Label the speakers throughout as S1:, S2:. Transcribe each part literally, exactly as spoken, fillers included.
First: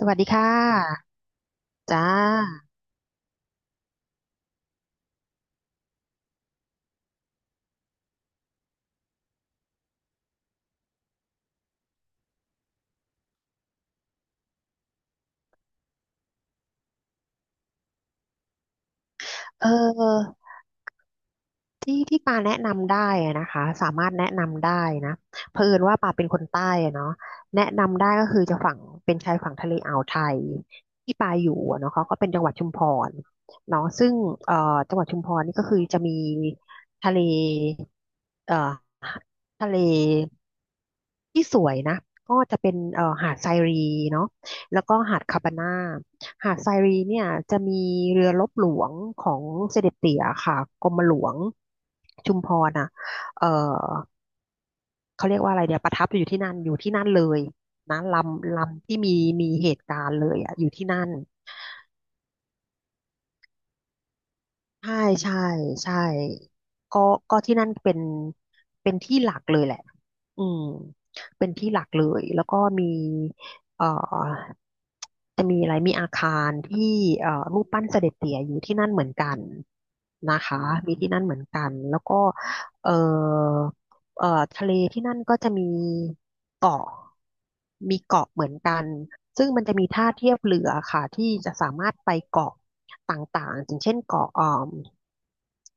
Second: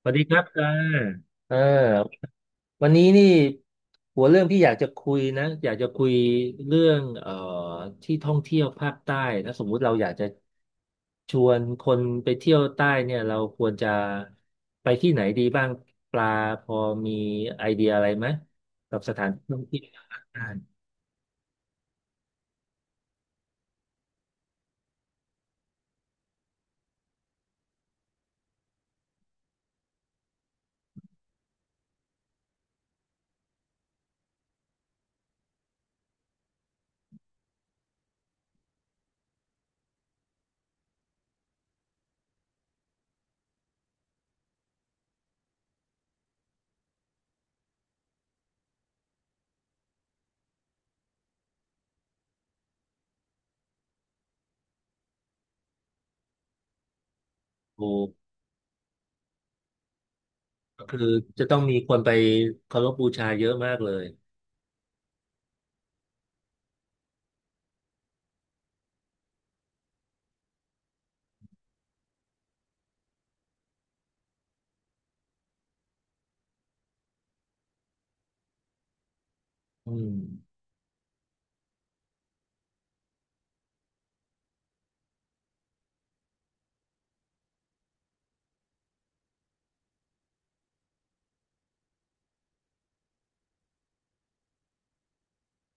S1: ส
S2: ส
S1: วั
S2: วั
S1: ส
S2: ส
S1: ดี
S2: ดี
S1: ครั
S2: ค่
S1: บอ่า
S2: ะ
S1: อ่า
S2: จ้า
S1: วันนี้นี่หัวเรื่องที่อยากจะคุยนะอยากจะคุยเรื่องเอ่อที่ท่องเที่ยวภาคใต้นะสมมุติเราอยากจะชวนคนไปเที่ยวใต้เนี่ยเราควรจะไปที่ไหนดีบ้างปลาพอมีไอเดียอะไรไหมกับสถานที่ท่อง
S2: เ
S1: เที่ยวภาค
S2: ออ
S1: ใต้
S2: ที่ที่ปาแนะนำได้อะนะคะสามารถแนะนำได้นะเผอิญว่าปาเป็นคนใต้อะเนาะแนะนำได้ก็คือจะฝั่งเป็นชายฝั่งทะเลอ่าวไทยที่ปาอยู่อะเนาะเขาก็เป็นจังหวัดชุมพรเนาะซึ่งเอ่อจังหวัดชุมพรนี่ก็คือจะมีทะเลเอ่อทะเล ที่สวยนะก็จะเป็นเอ่อหาดไซรีเนาะแล้วก็หาดคาปาน่าหาดไซรีเนี่ยจะมีเรือรบหลวงของเสด็จเตี่ยค่ะกรมหลวงชุมพรอ่ะเอ่อเขาเรียกว่าอะไรเดี๋ยวประทับอยู่ที่นั่นอยู่ที่นั่นเลย
S1: โอ้
S2: นะลำลำที่มีมีเหตุการณ์เลยอ่ะอยู่
S1: ก็
S2: ที่
S1: คือ
S2: นั่น
S1: จะต้องมีคนไปเคารพบูชาเยอะมากเลย
S2: ใช่ใช่ใช่ก็ก็ที่นั่นเป็นเป็นที่หลักเลยแหละอืมเป็นที่หลักเลยแล้วก็มีเอ่อจะมีอะไรมีอาคารที่เอ่อรูปปั้นเสด็จเตี่ยอยู่ที่นั่นเหมือนกัน
S1: อืม
S2: นะคะมีที่นั่นเหมือนกันแล้วก็เอ่อเอ่อทะเลที่นั่นก็จะมีเกาะมีเกาะเหมือนกัน ซึ่งมันจะมีท่าเทียบเรือค่ะที่จะสามารถไปเกาะต่างๆอย่างเช่นเกาะเอ่ม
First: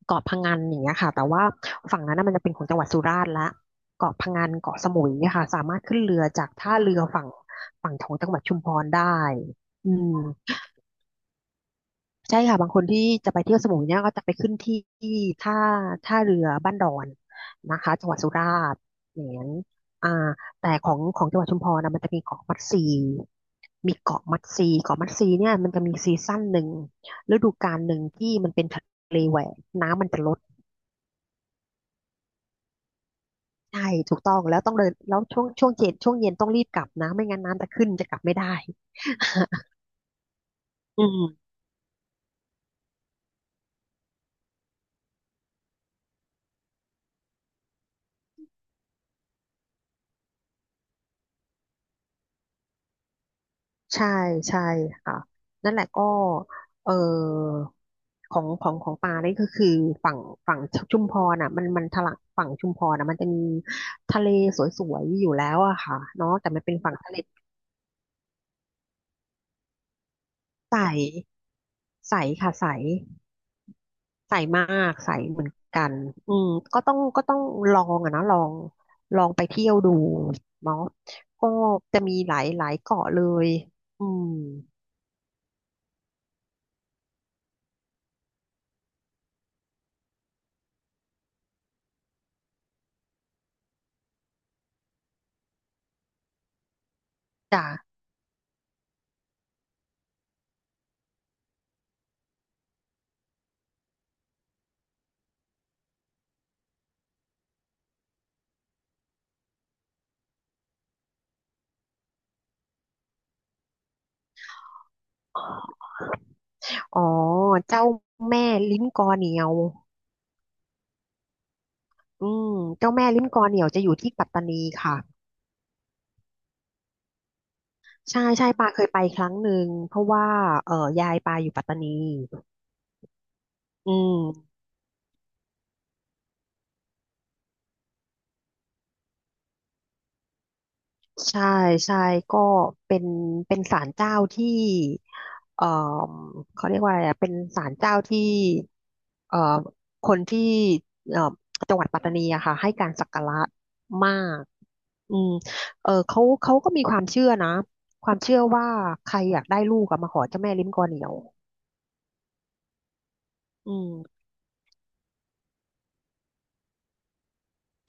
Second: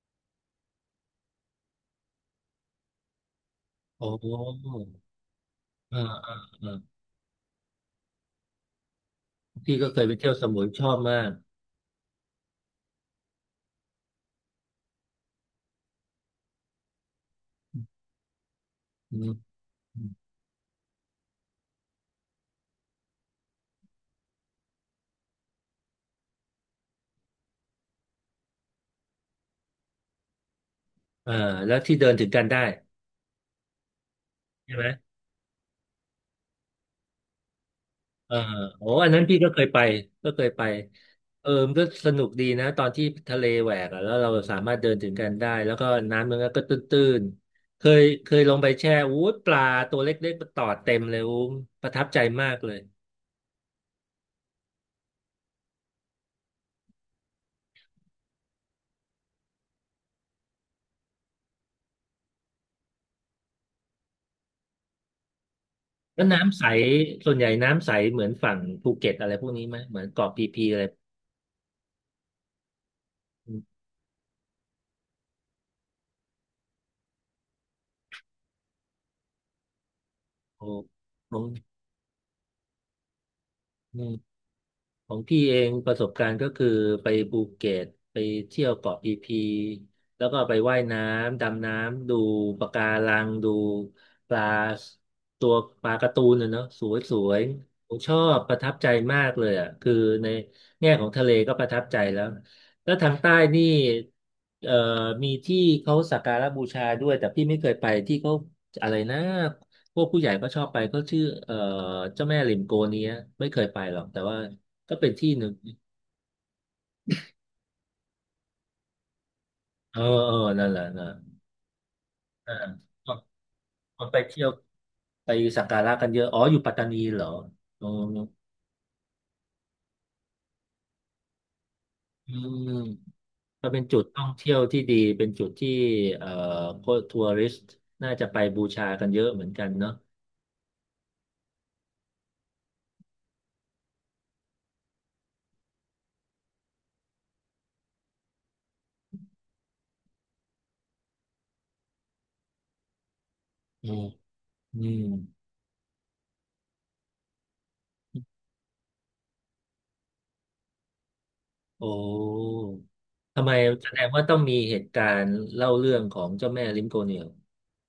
S2: เกาะพะงันอย่างเงี้ยค่ะแต่ว่าฝั่งนั้นนะมันจะเป็นของจังหวัดสุราษฎร์ละ
S1: โอ้
S2: เกาะ
S1: โห
S2: พะงันเกาะสมุยเนี่ยค่ะสามารถ
S1: เอ่า
S2: ขึ้นเรือ
S1: อ่า
S2: จาก
S1: อ
S2: ท่าเรือฝั่งฝั่งของจังหวัดชุมพรได้
S1: อพี่ก็
S2: อื
S1: เคยไป
S2: ม
S1: เที่ยวสมุยชอบมาก
S2: ใช่ค่ะบางคนที่จะไปเที่ยวสมุยเนี่ยก็จะไปขึ้นที่ที่ท่าท่าเรือบ้านดอนนะคะจังหวัดสุราษฎร์
S1: อื
S2: อย่างนั้
S1: ม
S2: นอ่าแต่ของของจังหวัดชุมพรนะมันจะมีเกาะมัดซีมีเกาะมัดซีเกาะมัดซีเนี่ยมันจะมีซีซั่นหนึ่งฤดูกาลหนึ่งที่มันเป็นทะเลแหวกน้ำมันจะลด
S1: เอ่อแล้วที่เดินถึงกันได้
S2: ใช่ถูกต้องแล้วต้
S1: ใช่
S2: อง
S1: ไหม
S2: เดินแล้วช่วงช่วงเย็นช่วงเย็นต้องรีบกลับนะไม่งั้นน้ำจะขึ้นจะกลับ
S1: เอ
S2: ไม่
S1: อ
S2: ได้
S1: โอ้อันนั้นพี่ก็เคยไปก็เคยไป
S2: อื
S1: เออ
S2: ม
S1: มันก็สนุกดีนะตอนที่ทะเลแหวกอะแล้วเราสามารถเดินถึงกันได้แล้วก็น้ำมันก็ตื้นๆเคยเคยลงไปแช่อู้ยปลาตัวเล็กๆมาตอดเต็มเลยอู้มประทับใจมากเลย
S2: ใช่ใช่ค่ะนั่นแหละก็เออของของของปลานี่ก็คือฝั่งฝั่งชุมพรอ่ะมันมันทะลักฝั่งชุมพรอ่ะมันจะมีทะเลสวยๆอยู่แล้วอะค่ะ
S1: แล้ว
S2: เนาะแต่
S1: น้ำ
S2: มั
S1: ใส
S2: นเป็นฝั่งทะเล
S1: ส่วนใหญ่น้ำใสเหมือนฝั่งภูเก็ตอะไรพวกนี้ไหมเหมือนเกาะพีพี
S2: ใส
S1: อะไร
S2: ใสค่ะใสใสมากใสเหมือนกันอืมก็ต้องก็ต้องลองอะนะลองลองไปเที่ยวดู
S1: โอ้
S2: เนาะ
S1: โห
S2: ก็จะมีหลายหลายเกาะเลยอืม
S1: ของพี่เองประสบการณ์ก็คือไปภูเก็ตไปเที่ยวเกาะพีพีแล้วก็ไปว่ายน้ำดำน้ำดูปะการังดูปลาตัวปลาการ์ตูนนะเนาะสวยสวย
S2: จ้ะ
S1: ผมชอบประทับใจมากเลยอ่ะคือในแง่ของทะเลก็ประทับใจแล้วแล้วทางใต้นี่เอ่อมีที่เขาสักการะบูชาด้วยแต่พี่ไม่เคยไปที่เขาอะไรนะพวกผู้ใหญ่ก็ชอบไปเขาชื่อเอ่อเจ้าแม่ริมโกเนี้ยไม่เคยไปหรอกแต่ว่า ก็เป็นที่หนึ่ง
S2: อ๋อเจ้าแม่ลิ้นกอเหนียว
S1: เออเออนั่นแหละนะ
S2: อื
S1: อ่า
S2: มเจ้า
S1: ค
S2: แม่
S1: น
S2: ลิ้มกอเหนี่ยวจะอยู่
S1: คน
S2: ที่
S1: ไป
S2: ปัต
S1: เที่
S2: ตา
S1: ยว
S2: นีค่ะ
S1: ไปสักการะกันเยอะ อ๋ออยู่ปัตตานีเหรออ๋อ
S2: ใช่ใช่ปาเคยไปครั้งหนึ่งเพราะว่าเอ่อยายปาอยู่ปัตตานี
S1: อืมก็เป็น
S2: อื
S1: จุด
S2: ม
S1: ท่องเที่ยวที่ดี เป็นจุดที่เอ่อพวกทัวริสต์น่าจะไปบูชากันเยอะเหมือนกันเนาะ
S2: ใช่ใช่ก็เป็นเป็นศาลเจ้าที่เอ่อเขาเรียกว่าอะไรอะเป็นศาลเจ้าที่เอ่อคนที่เอ่อจังหวัดปัตตานีอะค่ะให้การสักการะ
S1: อืม
S2: มาก
S1: อืม
S2: อืมเออเขาเขาก็มีความเชื่อนะความเชื่อว่าใครอยากได้ลูกอะมาขอเจ้าแม่ลิ้มกอเหนียว
S1: โอ้ทำไม
S2: อื
S1: แสดง
S2: ม
S1: ว่าต้องมีเหตุการณ์เล่าเรื่องของเจ้าแม่ลิมโกเนียล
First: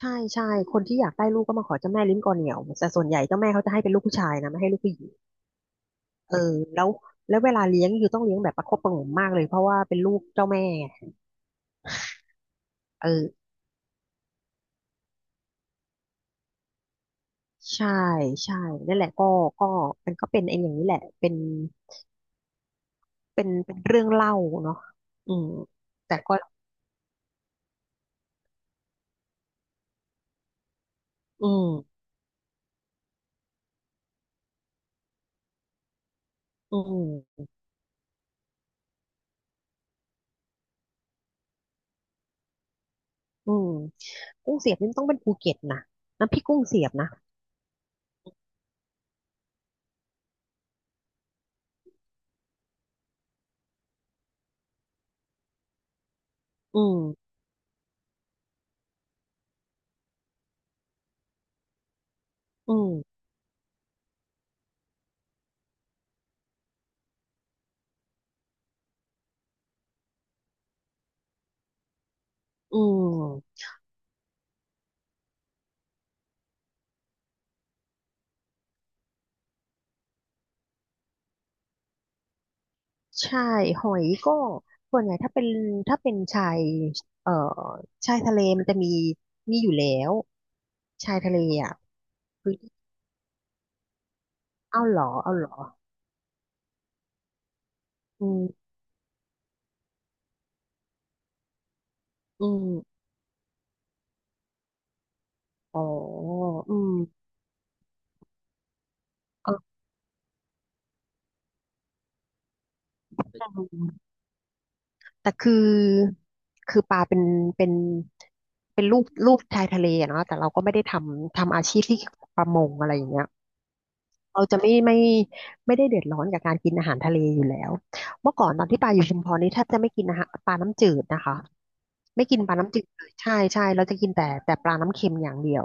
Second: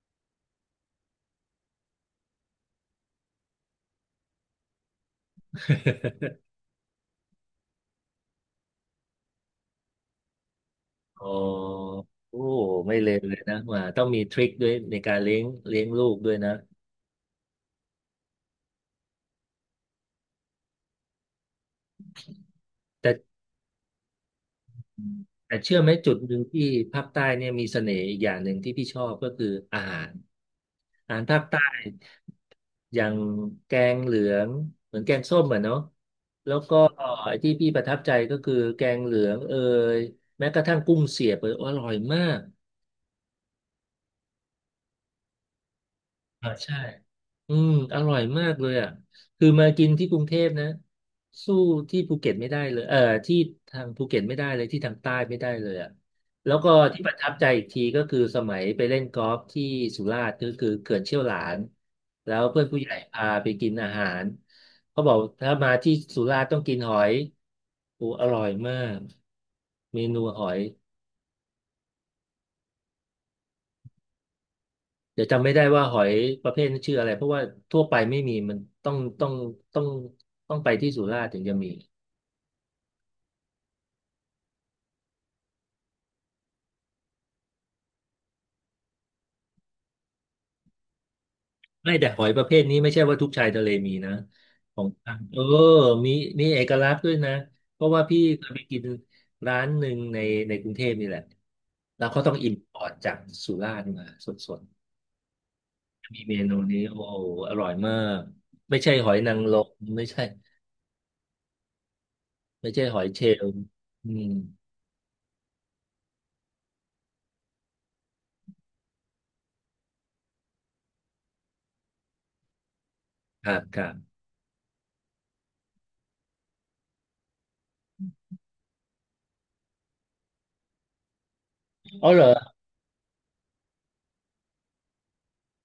S2: ใช่ใช่คนที่อยากได้ลูกก็มาขอเจ้าแม่ลิ้นกอเหนี่ยวแต่ส่วนใหญ่เจ้าแม่เขาจะให้เป็นลูกผู้ชายนะไม่ให้ลูกผู้หญิงเออแล้วแล้วเวลาเลี้ยงคือยูต้องเลี้ยงแบบประคบประหงมมากเลยเพราะว่าเป็นลูกเจ้าแม่ไง
S1: อ๋อโอ้ไม่
S2: เอ
S1: เลว
S2: อ
S1: เลยนะว่าต้องมีทริคด้วยในการเลี้ยงเลี้ยงลูกด้วยนะ
S2: ใช่ใช่นั่นแหละก็ก็มันก็เป็นไอ้อย่างนี้แหละเป็น
S1: แต่
S2: เป็นเป็นเรื่องเล่าเนาะอืม
S1: แต่เชื่อไหมจุ
S2: แต่
S1: ดห
S2: ก็
S1: นึ่งที่ภาคใต้เนี่ยมีเสน่ห์อีกอย่างหนึ่งที่พี่ชอบก็คืออาหารอาหารภาค
S2: อื
S1: ใต้
S2: ม
S1: อย่างแกงเหลืองเหมือนแกงส้มอ่ะเนาะแล้วก็
S2: อื
S1: ไอ้
S2: ม
S1: ที่พี่ประทับใจก็คือแกงเหลืองเอยแม้กระทั่งกุ้งเสียบเอยอร่อยมาก
S2: อืมกุ้งเสียบนี่มันต้องเป็นภูเก็ตนะน้ำพริก
S1: อ่า
S2: กุ้ง
S1: ใช่
S2: เสียบนะ
S1: อืมอร่อยมากเลยอ่ะคือมากินที่กรุงเทพนะสู้ที่ภูเก็ตไม่ได้เลยเอ่อที่ทางภูเก็ตไม่ได้เลยที่ทางใต้ไม่ได้เลยอ่ะแล้วก็
S2: อืม
S1: ที่ประทับใจอีกทีก็คือสมัยไปเล่นกอล์ฟที่สุราษฎร์ก็คือเขื่อนเชี่ยวหลานแล้วเพื่อน
S2: อื
S1: ผู้ใหญ่
S2: ม
S1: พาไปกินอาหารเขาบอกถ้ามาที่สุราษฎร์ต้องกินหอยโอ้อร่อยมากเมนูหอย
S2: อืม
S1: เดี๋ยวจำไม่ได้ว่าหอยประเภทนั้นชื่ออะไรเพราะว่าทั่วไปไม่มีมันต้องต้องต้องต้องไปที่สุราษฎร์ถึงจะมี
S2: ใช่หอยก็ส่วนใหญ่ถ้าเป็นถ้าเป็นชายเอ่อชายทะเลมันจะมีมีอยู่แล้วชายทะเลอ่ะ
S1: ไม่แต่หอยประ
S2: คื
S1: เภ
S2: อ
S1: ทนี้ไม่ใช่ว่าทุกชายทะเลมีนะขอ
S2: เอ้า
S1: ง
S2: เหรอ
S1: ทาง
S2: เอา
S1: เออ
S2: เหรอ
S1: มีมีเอกลักษณ์ด้วยนะเพราะว่าพี่
S2: อืม
S1: เคยไปกินร้านหนึ่งในในกรุงเทพนี่แหละแล้วเขาต้อง
S2: อื
S1: อิมพ
S2: ม
S1: อร์ตจากสุราษฎร์มาสด
S2: อ๋อ
S1: ๆมีเมนู
S2: อื
S1: นี้
S2: ม
S1: โอ้โหอร่อยมากไม่ใช่หอยนาง
S2: เอ
S1: รม
S2: อ
S1: ไม่ใช่ไม่ใช่หอยเชล
S2: แ
S1: ล์อืม
S2: ต่คือคือปลาเป็นเป็นเป็นรูปรูปชายทะเลอะเนาะแต่เราก็ไม่ได้ทำทำอาชีพที่เกี่ยวกับประมงอะไรอย่างเงี้ย
S1: ครับครับ
S2: เราจะไม่ไม่ไม่ได้เดือดร้อนกับการกินอาหารทะเลอยู่แล้วเมื่อก่อนตอนที่ปาอยู่ชุมพรนี่แทบจะไม่กินอาหารปลาน้ำจืดนะคะ
S1: อ๋อเหร
S2: ไม่
S1: อ
S2: กินปลาน้ำจืดเลยใช่ใช่เราจะกินแต่แต่ปลาน้ำเค็มอย่างเดียว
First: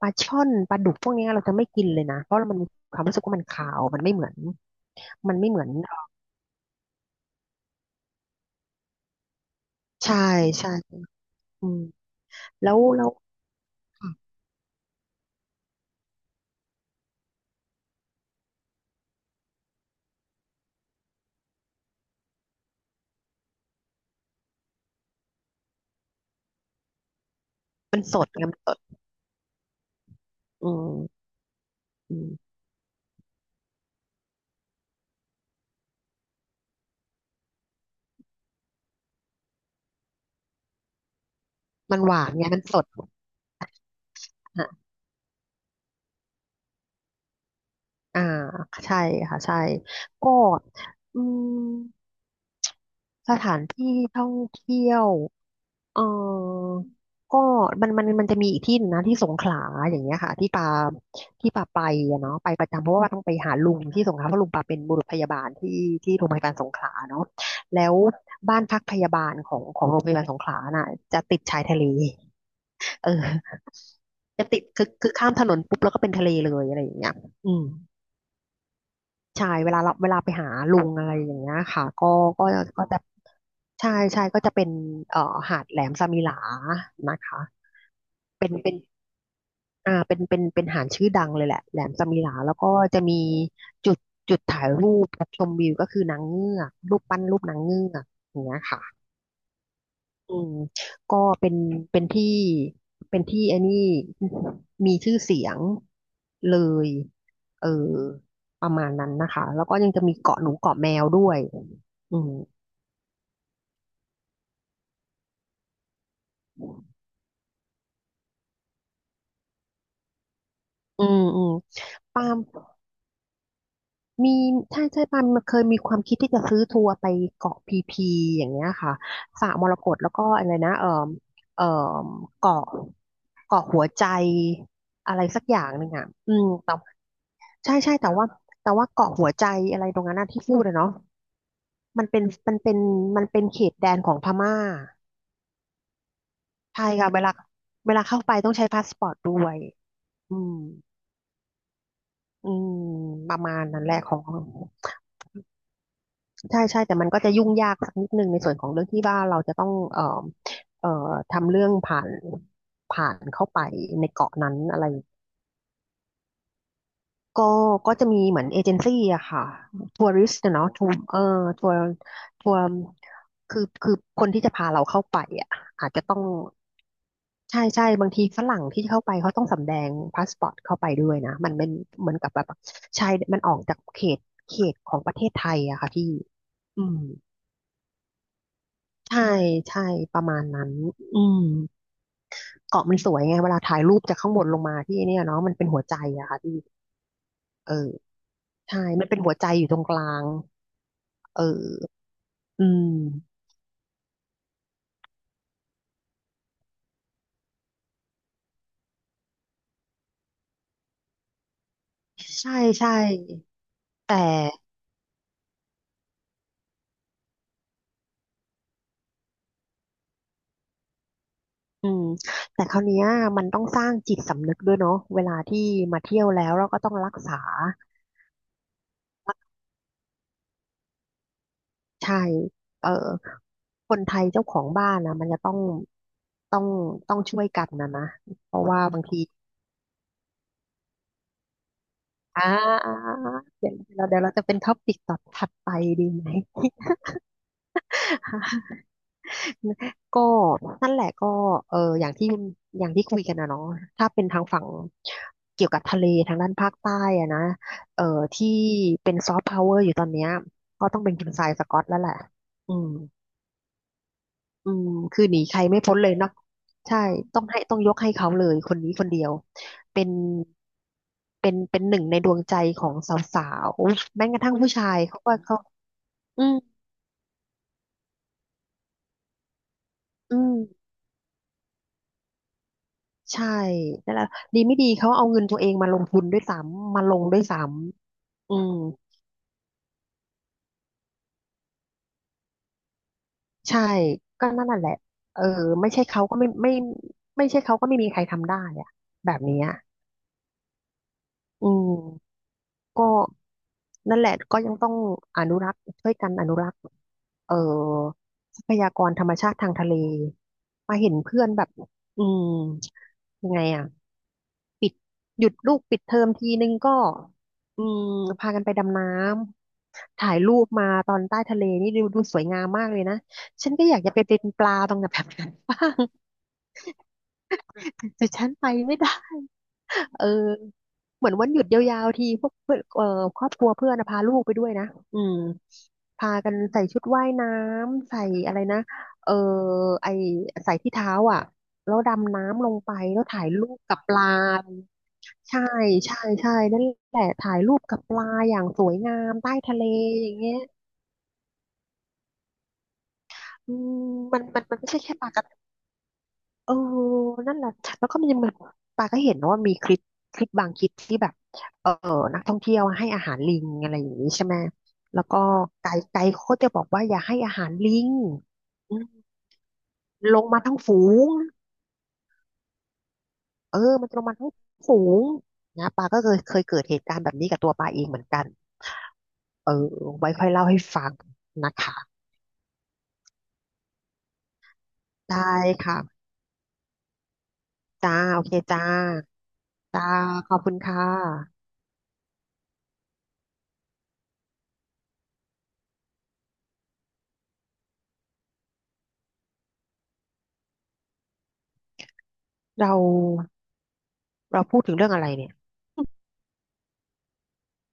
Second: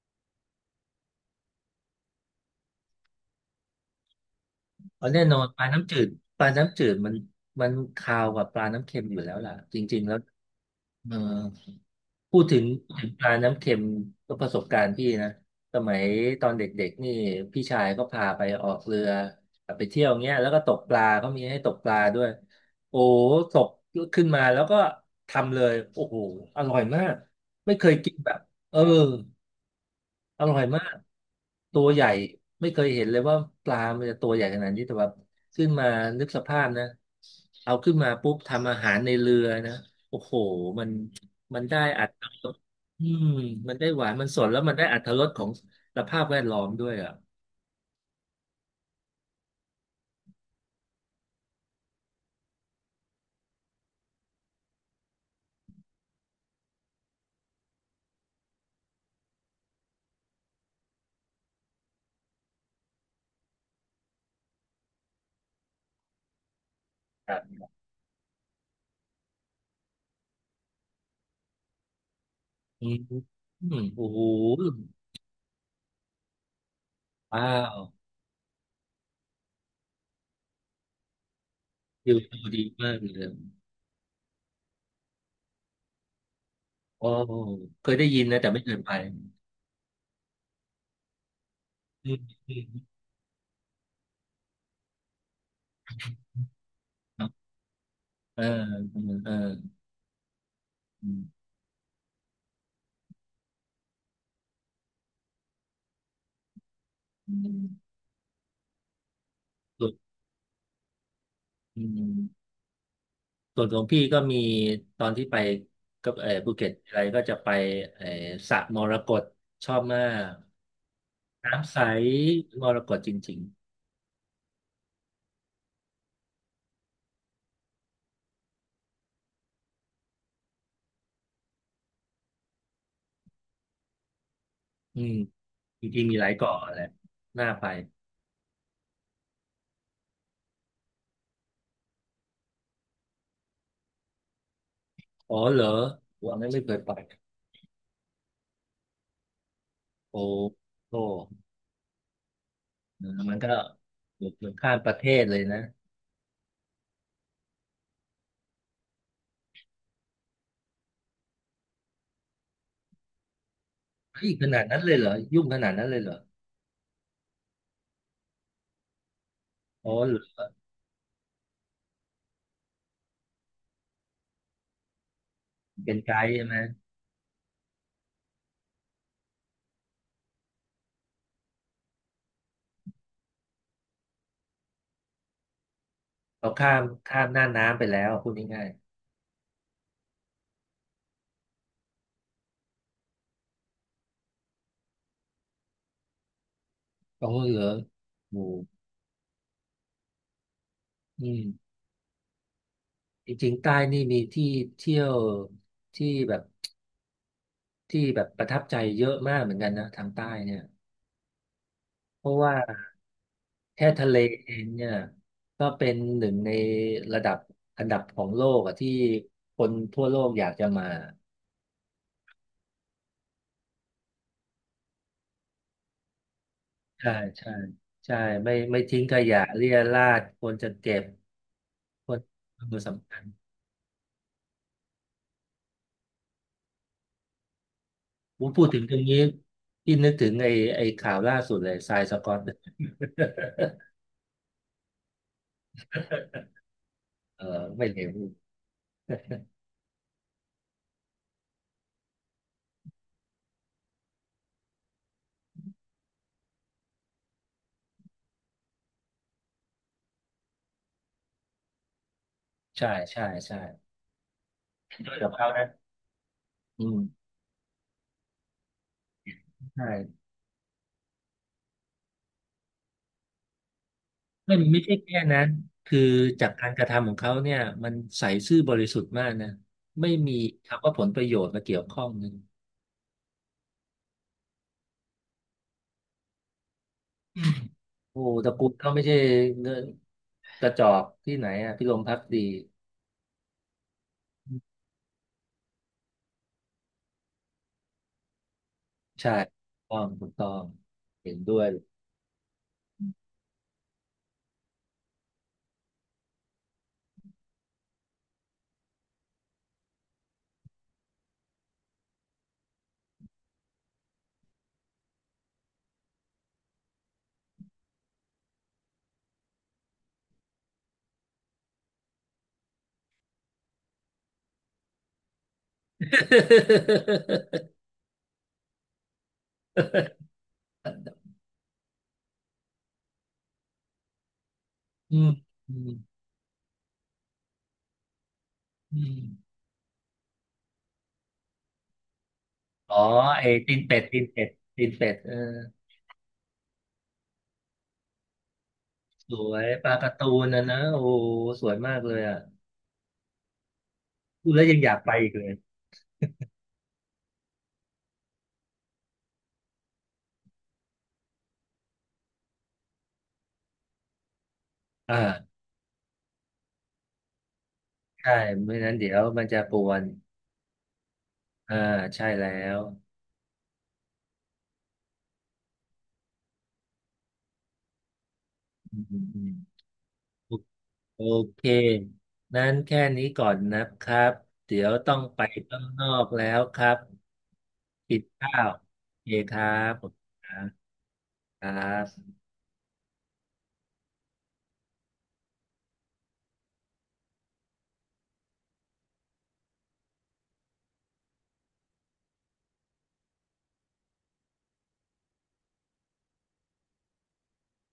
S2: ปลาช่อนปลาดุกพวกเนี้ยเราจะไม่กินเลยนะเพราะมันมีความรู้สึกว่ามันคาวมันไม่เหมือน
S1: อ๋อแน่
S2: มั
S1: น
S2: น
S1: อน
S2: ไม่เห
S1: ป
S2: มื
S1: ลา
S2: อน
S1: น้ำจืดปลาน้ำจืดมันมันคาวกว่าปลาน้ำเค็มอยู่แล้วล่ะจริงๆแล้
S2: ใช่
S1: ว
S2: ใช่
S1: เออ
S2: อืม
S1: พูดถึง
S2: แล้ว
S1: พูด
S2: แล้
S1: ถึ
S2: ว
S1: งปลาน้ำเค็มก็ประสบการณ์พี่นะสมัยตอนเด็กๆนี่พี่ชายก็พาไปออกเรือไปเที่ยวเงี้ยแล้วก็ตกปลาเขามีให้ตกปลาด้วยโอ้ตกขึ้นมาแล้วก็ทำเลยโอ้โหอร่อยมากไม่เคย
S2: มัน
S1: กิ
S2: ส
S1: น
S2: ด
S1: แบบ
S2: ไงมันส
S1: เอ
S2: ด
S1: อ อร่อย
S2: อื
S1: มาก
S2: ม
S1: ตัวใหญ่
S2: อืม
S1: ไม่เคยเห็นเลยว่าปลามันจะตัวใหญ่ขนาดนี้แต่ว่าขึ้นมานึกสภาพนะเอาขึ้นมาปุ๊บทำอาหารในเรือนะโอ้โห มันมันได้
S2: มัน
S1: อัต
S2: หวา
S1: ร
S2: น
S1: ส
S2: ไงมันสด
S1: อืมมันได้หวานมันสดแล้ว
S2: อ่ะ
S1: มันได้อัตรสของสภาพแวดล้อมด้วยอ่ะ
S2: อ่าใช่ค่ะใช่ก็อืม สถานที่ท่องเที่ยวเออก็มันมันมันจะมีอีกที่หนึ่งนะที่สงขลาอย่างเงี้ยค่ะที่ปาที่ปาไปอะเนาะไปประจำเพราะว่าต้องไปหาลุงที่สงขลาเพราะลุงปาเป็นบุรุษพยาบาลที่ที่โรงพยาบาลสงขลาเนาะ
S1: ครับ
S2: แล้วบ้านพักพยาบาลของของโรงพยาบาลสงขลาน่ะจะติดชายทะเล
S1: อืม
S2: เออ
S1: อืมโอ้โห
S2: จะติดคือคือข้ามถนนปุ๊บแล้วก็เป็นทะเลเลยอะไรอย่างเงี้ย
S1: ว้า
S2: อืม
S1: ว
S2: ใช่เวลาเราเวลาไปหาลุงอะไรอย่างเงี้ยค่ะก็
S1: วิวด
S2: ก็
S1: ดี
S2: ก็
S1: มา
S2: จะ
S1: กเลย
S2: ใช่ใช่ก็จะเป็นเอ่อหาดแหลมสมิหลา
S1: โอ้
S2: นะคะ
S1: เคยได้ยินนะ
S2: เป็
S1: แต่
S2: น
S1: ไม่เค
S2: เป็น
S1: ยไป
S2: อ่าเป็นเป็นเป็นหาดชื่อดังเลยแหละแหลมส
S1: อื
S2: มิ
S1: ม
S2: หลา
S1: อื
S2: แล้วก็
S1: ม
S2: จะมีจุดจุดถ่ายรูปชมวิวก็คือนางเงือกรูปปั้
S1: ค
S2: น
S1: รั
S2: รู
S1: บ
S2: ปนางเงือกอ
S1: เอ
S2: ย่า
S1: อ
S2: งเงี้ยค่ะ
S1: เออเออ
S2: อืม
S1: อื
S2: ก็
S1: ม
S2: เป็นเป็นที่เป็นที่ไอนนี่มีชื่อเสียงเลยเออประมาณนั้นนะคะ แล้วก็
S1: สุ
S2: ยั
S1: ด
S2: งจะมีเกาะหนูเกาะแมวด้วย
S1: อื
S2: อืม
S1: ม ส่วนของพี่ก็มีตอนที่ไปกับเออภูเก็ตอะไรก็จะไปเออสระมรกตชอบมาก
S2: อืมอืม
S1: น้ำใส
S2: ปาล์ม
S1: มรกตจริง
S2: มีใช่ใช่ปาล์มเคยมีความคิดที่จะซื้อทัวร์ไปเกาะพีพีอย่างเงี้ยค่ะสระมรกตแล้วก็อะไรนะเอ่อเอ่อเกาะเกาะหัวใจ
S1: ๆอืม
S2: อะไรสักอย่างห
S1: จ
S2: นึ่ง
S1: ริง
S2: อ่ะ
S1: ๆมีหลาย
S2: อืม
S1: เกาะ
S2: แต่
S1: แหละน่าไป
S2: ใช่ใช่แต่ว่าแต่ว่าเกาะหัวใจอะไรตรงนั้นนะที่พูดอะเนาะมันเป็นมันเป็นมันเป็นเขตแดนของพม่า
S1: อ๋อเหรอวันนั้นไม่เคย
S2: ใช่
S1: ไป
S2: ค่ะเวลาเวลาเข้าไปต้องใช้พาสปอร์ตด้วย
S1: โอ้
S2: อืม
S1: โห
S2: อืมป
S1: มัน
S2: ระ
S1: ก็
S2: มาณนั้นแหละขอ
S1: อ
S2: ง
S1: ยู่เกือบข้ามประเทศเลยนะ
S2: ใช่ใช่แต่มันก็จะยุ่งยากสักนิดนึงในส่วนของเรื่องที่ว่าเราจะต้องเอ่อเอ่อทำเรื่องผ่านผ่านเข้าไปใน
S1: เฮ้ย
S2: เกาะ
S1: ข
S2: นั้น
S1: นาดนั้
S2: อะ
S1: น
S2: ไร
S1: เลยเหรอยุ่งขนาดนั้นเลยเหรอ
S2: ก็ก็จะมีเหมือนเอเจนซี่อะค่ะ
S1: อ๋อ
S2: ทัว
S1: เหร
S2: ริสต์
S1: อ
S2: เนาะทัวร์เออทัวร์ทัวร์คือคือคนที่จะพาเราเข้าไปอะอาจ
S1: เป็น
S2: จะ
S1: ไก
S2: ต้อง
S1: ด์ใช่ไหม
S2: ใช่ใช่บางทีฝรั่งที่เข้าไปเขาต้องสำแดงพาสปอร์ตเข้าไปด้วยนะมันเป็นเหมือนกับแบบชายมันออกจากเขตเขตของประเทศไทยอะค่ะพี่
S1: เขาข้าม
S2: อืม
S1: ข้ามหน้าน้ำไปแล้วพูดง่าย
S2: ใช่ใช่ประมาณนั้นอืมเกาะมันสวยไงเวลาถ่ายรูปจากข้างบนลงมาที่เนี่ยเนาะมันเป็นหัวใจอะค่ะพี่
S1: ๆอ๋อเหรอ
S2: เออ
S1: โอ้
S2: ใช่มันเป็นหัวใจอยู่ตรงกลาง
S1: อืม
S2: เออ อืม
S1: จริงๆใต้นี่มีที่เที่ยวที่แบบที่แบบประทับใจเยอะมากเหมือนกันนะทางใต้เนี่ยเพราะ
S2: ใช่
S1: ว่า
S2: ใช่
S1: แค่ทะเล
S2: แต่
S1: เองเนี่ยก็เป็นหนึ่งในระดับอันดับของโลกอะที่คนทั่วโลกอยากจะมา
S2: อืมแต่คราวเนี้ยมันต้องสร้างจิตสำนึกด้วยเนาะเวลาที่มาเที่ยวแล้วเราก็ต้องรั
S1: ใช่
S2: กษา
S1: ใช่ใช่ไม่ไม่ทิ้งขยะเรี่ยราดควรจะเก็บคว
S2: ใช่
S1: รควร
S2: เออ
S1: สำคัญ
S2: คนไทยเจ้าของบ้านนะมันจะต้องต้องต้องช่วยกันนะนะ
S1: ผม
S2: เพ
S1: พู
S2: ราะ
S1: ดถึ
S2: ว่า
S1: งตร
S2: บา
S1: ง
S2: ง
S1: นี้
S2: ที
S1: ที่นึกถึงไอ้ไอ้ข่าวล่าสุดเลยทรายสกอต
S2: อ่าอ่าอ่าเดี๋ยวเราเดี๋ยวเราจะเป็นท็อปิกต่อถัดไปดีไหม
S1: เออไม่เลว
S2: ก็นั่นแหละก็เอออย่างที่อย่างที่คุยกันนะเนาะถ้าเป็นทางฝั่งเกี่ยวกับทะเลทางด้านภาคใต้อะนะเออที่เป็นซอฟต์พาวเวอร์อยู่ตอนเนี้ยก็ต้องเป็นคุณทรายสกอตแล้วแหละอื
S1: ใช่
S2: ม
S1: ใช่ใช่
S2: อืม
S1: ด้วย
S2: คือ
S1: กับ
S2: หนี
S1: เขา
S2: ใคร
S1: นะ
S2: ไม่พ้นเลยเนาะ
S1: อื
S2: ใช่
S1: ม
S2: ต้องให้ต้องยกให้เขาเลยคนนี้คนเดียว
S1: ใช่
S2: เป็นเป็นเป็นหนึ่งในดวงใจของสาวๆแม้กระทั่
S1: ไม่
S2: งผู้
S1: ไม่
S2: ชา
S1: ใช่
S2: ย
S1: แค่
S2: เขาก็
S1: นั้น
S2: เขา
S1: คือ
S2: อื
S1: จาก
S2: ม
S1: การกระทำของเขาเนี่ยมันใสซื่อบริสุทธิ์มากนะไม่มี
S2: อืม
S1: คำว่าผลประโยชน์มาเกี่ยวข้องนึง
S2: ใช่นั่นแหละดีไม่ดีเขาเอาเงินตัวเองมาลงทุนด้วยซ้ำมาลงด้วยซ้
S1: โอ้ต
S2: ำอื
S1: ระกูล
S2: ม
S1: เขาไม่ใช่เงินกระจอกที่ไหนอ่ะพิรมพักดี
S2: ใช่ก็นั่นน่ะแหละเออไม่ใช่เขาก็ไม่ไม่ไม่ใช่เขาก็ไม่มีใครทำได้อะ
S1: ใช่
S2: แบบ
S1: ถู
S2: เนี้
S1: ก
S2: ย
S1: ต้องถูกต้องเห็นด้วย
S2: อืมก็นั่นแหละก็ยังต้องอนุรักษ์ช่วยกันอนุรักษ์เอ่อทรัพยากรธรรมชาติทางทะเลมาเห็นเพื่อนแบบอืมยังไงอ่ะ ปิดหยุดลูกปิดเทอมทีนึงก็อืมพากันไปดำน้ำถ่ายรูปมาตอนใต้ทะเลนี่ดูดูสวยงามมากเลยนะฉันก็อยากจะไปเป็นปลาตรงแบบนั้นบ้าง แต่ฉันไปไม่ได้เออเหมือนวันหยุดยาวๆทีพวกเพื่อนเอ่อครอบครัวเพื่อนนะพาลูกไปด้วยนะ
S1: อื
S2: อื
S1: ม
S2: ม
S1: อืม
S2: พากันใส่ชุดว่ายน้ำใส่อะไรนะ
S1: อืม
S2: เออไอใส่ที่เท้าอ่ะแล้วดำน้ำลงไป
S1: อ๋อ
S2: แล้วถ่า
S1: ไอ้
S2: ยรู
S1: ตี
S2: ป
S1: น
S2: กั
S1: เป็
S2: บ
S1: ด
S2: ป
S1: ตี
S2: ลา
S1: นเป็ดตีนเป็ดเออ
S2: ใช่ใช่ใช่นั่นแหละถ่ายรูปกับปลาอย่างสวยงา
S1: ส
S2: มใต้
S1: วย
S2: ทะเล
S1: ปลาการ์ตู
S2: อย่าง
S1: น
S2: เงี้ย
S1: นะนะโอ้โหสวยมากเลยอ่ะ
S2: อืมมัน
S1: พูด
S2: มั
S1: แล้
S2: น
S1: ว
S2: มั
S1: ยั
S2: น
S1: งอ
S2: ไม่
S1: ยาก
S2: ใช่
S1: ไป
S2: แค่ป
S1: อี
S2: ลา
S1: ก
S2: ก
S1: เลย
S2: ระเออนั่นแหละแล้วก็มันยังมีปลาก็เห็นนะว่ามีคลิปคลิปบางคลิปที่แบบเออนักท่องเที่ยวให้อาหารลิงอะไรอย่างนี้ใช่ไหมแล้วก็
S1: อ่า
S2: ไกด์ไกด์เขาก็จะบอกว่าอย่าให้อาหารลิง
S1: ใช่ไม่งั้
S2: อื
S1: น
S2: ม
S1: เดี๋ยวมันจะปวน
S2: ลงมาทั้งฝูง
S1: อ่าใช่แล้ว
S2: เออมันจะลงมาทั้งฝูงนะปลาก็เคยเคยเกิดเหตุการณ์แบบนี้กับตัวปลาเองเหมือนกัน
S1: อืมอืมอืม
S2: เออไว้ค่อยเล่าให้ฟัง
S1: โอเค
S2: นะคะ
S1: นั้นแค่นี้ก่อนนะครับ เดี๋ยวต้องไป
S2: ได้
S1: ข้างนอ
S2: ค่ะ
S1: กแล้วครับปิ
S2: จ้า
S1: ด
S2: โอเค
S1: ข้าว
S2: จ้า
S1: โอเคครับข
S2: จ้า
S1: อบคุณค
S2: ข
S1: รั
S2: อบ
S1: บ
S2: คุณค่
S1: ค
S2: ะ
S1: รับ
S2: เราเราพูดถึงเรื่องอะไรเนี่ย